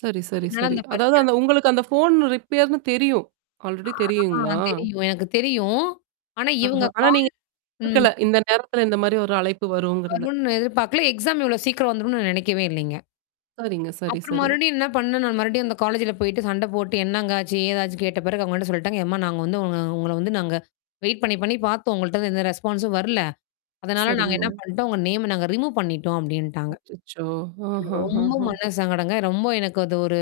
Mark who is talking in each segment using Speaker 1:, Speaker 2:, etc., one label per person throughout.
Speaker 1: சரி, சரி,
Speaker 2: என்னால
Speaker 1: சரி.
Speaker 2: அந்த பரீச்சை
Speaker 1: அதாவது
Speaker 2: எழுத
Speaker 1: அந்த உங்களுக்கு அந்த ஃபோன் ரிப்பேர்ன்னு தெரியும். ஆல்ரெடி
Speaker 2: ஆ
Speaker 1: தெரியுங்களா?
Speaker 2: தெரியும். எனக்கு தெரியும். ஆனா
Speaker 1: ஆஹா!
Speaker 2: இவுங்க
Speaker 1: ஆனா
Speaker 2: கால்
Speaker 1: நீங்க
Speaker 2: ம்.
Speaker 1: குடுக்கல. இந்த நேரத்தல இந்தமாரி ஒரு அழைப்பு வருங்கிறது.
Speaker 2: வரும்ன்னு எதிர்பார்கல. எக்ஸாம் இவ்ளோ சீக்கிரம் வந்துரும்ன்னு நான் நினைக்கவே இல்லேங்க.
Speaker 1: சரிங்க. சரி,
Speaker 2: அப்புறம்
Speaker 1: சரி.
Speaker 2: மறுபடியும் என்ன பண்ணேன் நான் மறுபடியும் அந்த காலேஜ்ல போயிட்டு சண்ட போட்டு என்னங்க ஆச்சு? ஏதாச்சு கேட்ட பிறகு அவுங்க என்ன சொல்லிட்டாங்க. "ஏம்மா! நாங்க வந்து உ உங்கள வந்து நாங்க வெயிட் பண்ணி, பண்ணி பார்த்தோம், உங்கள்ட்ட இருந்து எந்த ரெஸ்பான்ஸும் வரல. அதனால நாங்க
Speaker 1: சரிங்கோ.
Speaker 2: என்ன பண்ட்டோம், உங்க நேம்ம நாங்க ரிமூவ் பண்ணிட்டோம்" அப்பிடின்ட்டாங்க.
Speaker 1: அச்சச்சோ!
Speaker 2: எனக்கு
Speaker 1: ஆஹா! ஹா,
Speaker 2: ரொம்ப
Speaker 1: ஹா
Speaker 2: மன சங்கடங்க. ரொம்ப எனக்கு அது ஒரு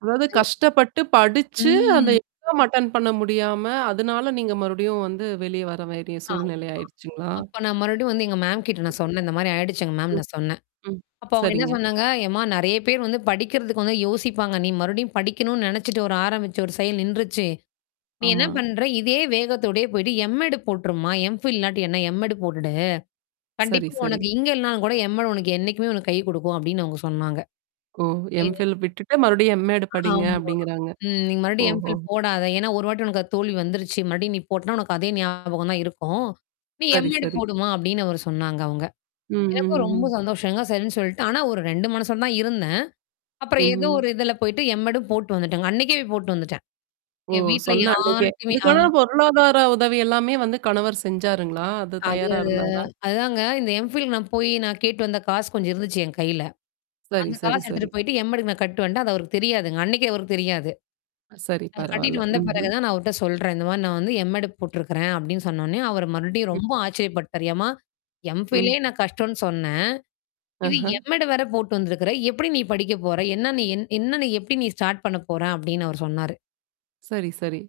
Speaker 1: அதாவது
Speaker 2: [unintelligible]
Speaker 1: கஷ்டப்பட்டு படிச்சு அந்த
Speaker 2: ம்.
Speaker 1: எக்ஸாம் அட்டண்ட் பண்ண முடியாம, அதனால நீங்க மறுபடியும் வந்து வெளிய வர வேண்டிய
Speaker 2: ஆமா.
Speaker 1: சூழ்நிலை ஆயடுச்சுங்களா?
Speaker 2: அப்ப நான் மறுபடியும் வந்து எங்க மேம்கிட்ட நான் சொன்னேன் இந்தமாரி ஆயிடுச்சு எங்க மேம்
Speaker 1: [unintelligible]
Speaker 2: நான் சொன்னேன்.
Speaker 1: ம். ம்.
Speaker 2: அப்ப அவுங்க என்ன
Speaker 1: சரிங்க.
Speaker 2: சொன்னாங்க, "யம்மா நெறைய பேர் வந்து படிக்கிறதுக்கு வந்து யோசிப்பாங்க. நீ மறுபடியும் படிக்கணுன்னு நெனச்சுட்டு ஒரு ஆரம்பிச்சு ஒரு செயல் நின்றுச்சு. நீ என்ன
Speaker 1: ஆமா.
Speaker 2: பண்ற? இதே வேகத்தோடயே போயிட்டு M.Ed. போட்டுருமா? M.Phil இல்லாட்டி என்ன M.Ed. போட்டு.
Speaker 1: சரி,
Speaker 2: கண்டிப்பா
Speaker 1: சரி.
Speaker 2: உனக்கு இங்க இல்லனாலும் கூட M.Ed. உனக்கு என்னைக்குமே உனக்கு கை கொடுக்கும்." அப்பிடின்னு அவுங்க சொன்னாங்க.
Speaker 1: ஓ!
Speaker 2: [unintelligible]
Speaker 1: M.Phil விட்டுட்டு மறுபடியும் M.Ed படிங்க
Speaker 2: ஆமா.
Speaker 1: அப்பிடிங்கிறாங்க.
Speaker 2: ம். "நீங்க மறுபடியும்
Speaker 1: ஓஹோ!
Speaker 2: M.Phil போடாத. ஏன்னா ஒரு வாட்டி உனக்கு தோல்வி வந்துருச்சு. மறுபடியும் நீ போட்டனா உனக்கு அதே ஞாபகம் தான் இருக்கும். நீ
Speaker 1: சரி,
Speaker 2: M.Ed.
Speaker 1: சரி.
Speaker 2: போடுமா?" அப்பிடின்னு அவரு சொன்னாங்க அவுங்க.
Speaker 1: ம்ஹ்ம்,
Speaker 2: எனக்கும்
Speaker 1: ம்,
Speaker 2: ரொம்ப
Speaker 1: ம்.
Speaker 2: சந்தோஷங்க. சரின்னு சொல்லிட்டு. ஆனா, ஒரு 2 மனசோட தான் இருந்தேன். அப்புறம் ஏதோ
Speaker 1: ம்ஹ்ம்.
Speaker 2: ஒரு இதுல போயிட்டு M.Ed. ம் போட்டு வந்துட்டேங்க. அன்னக்கே போய் போட்டு வந்துட்டேன்.
Speaker 1: ஓ!
Speaker 2: என் வீட்ல
Speaker 1: சொன்ன அன்னக்கே!
Speaker 2: யார்ட்டயுமே ஆ.
Speaker 1: அதுக்கான பொருளாதார உதவி எல்லாமே வந்து கணவர் செஞ்சாருங்களா? அது
Speaker 2: அது
Speaker 1: தயாரா இருந்தாரா?
Speaker 2: அதாங்க. இந்த M.Phil நான் போய் நான் கேட்டு வந்த காசு கொஞ்சம் இருந்துச்சு என் கையில.
Speaker 1: சரி,
Speaker 2: அந்த
Speaker 1: சரி,
Speaker 2: காசு எடுத்துட்டு
Speaker 1: சரி.
Speaker 2: போயிட்டு M.Ed. க்கு நான் கட்டு வந்டேன், அது அவருக்கு தெரியாதுங்க. அன்னக்கே அவருக்கு தெரியாது.
Speaker 1: சரி.
Speaker 2: அத கட்டிட்டு
Speaker 1: பரவால்ல.
Speaker 2: வந்த பிறகு
Speaker 1: ம்ஹ்ம்.
Speaker 2: தான் நான் அவர்ட்ட சொல்றேன். இந்தமாரி நான் வந்து M.Ed. போட்டுருக்கிறேன். அப்பிடின்னு சொன்னவுனே அவரு மறுபடியும்
Speaker 1: ம்.
Speaker 2: ரொம்ப ஆச்சரியப்பட்டாரு. "ஏம்மா! M.Philலே
Speaker 1: ம்.
Speaker 2: நான் கஷ்டோன்னு சொன்னேன். இது
Speaker 1: ஆஹ!
Speaker 2: M.Ed. வேற போட்டு வந்திருக்கிற. எப்பிடி நீ படிக்க போற என்னன்ன என் என்னன்னு எப்பிடி நீ ஸ்டார்ட் பண்ண போற" அப்பிடின்னு அவர் சொன்னாரு.
Speaker 1: சரி, சரி.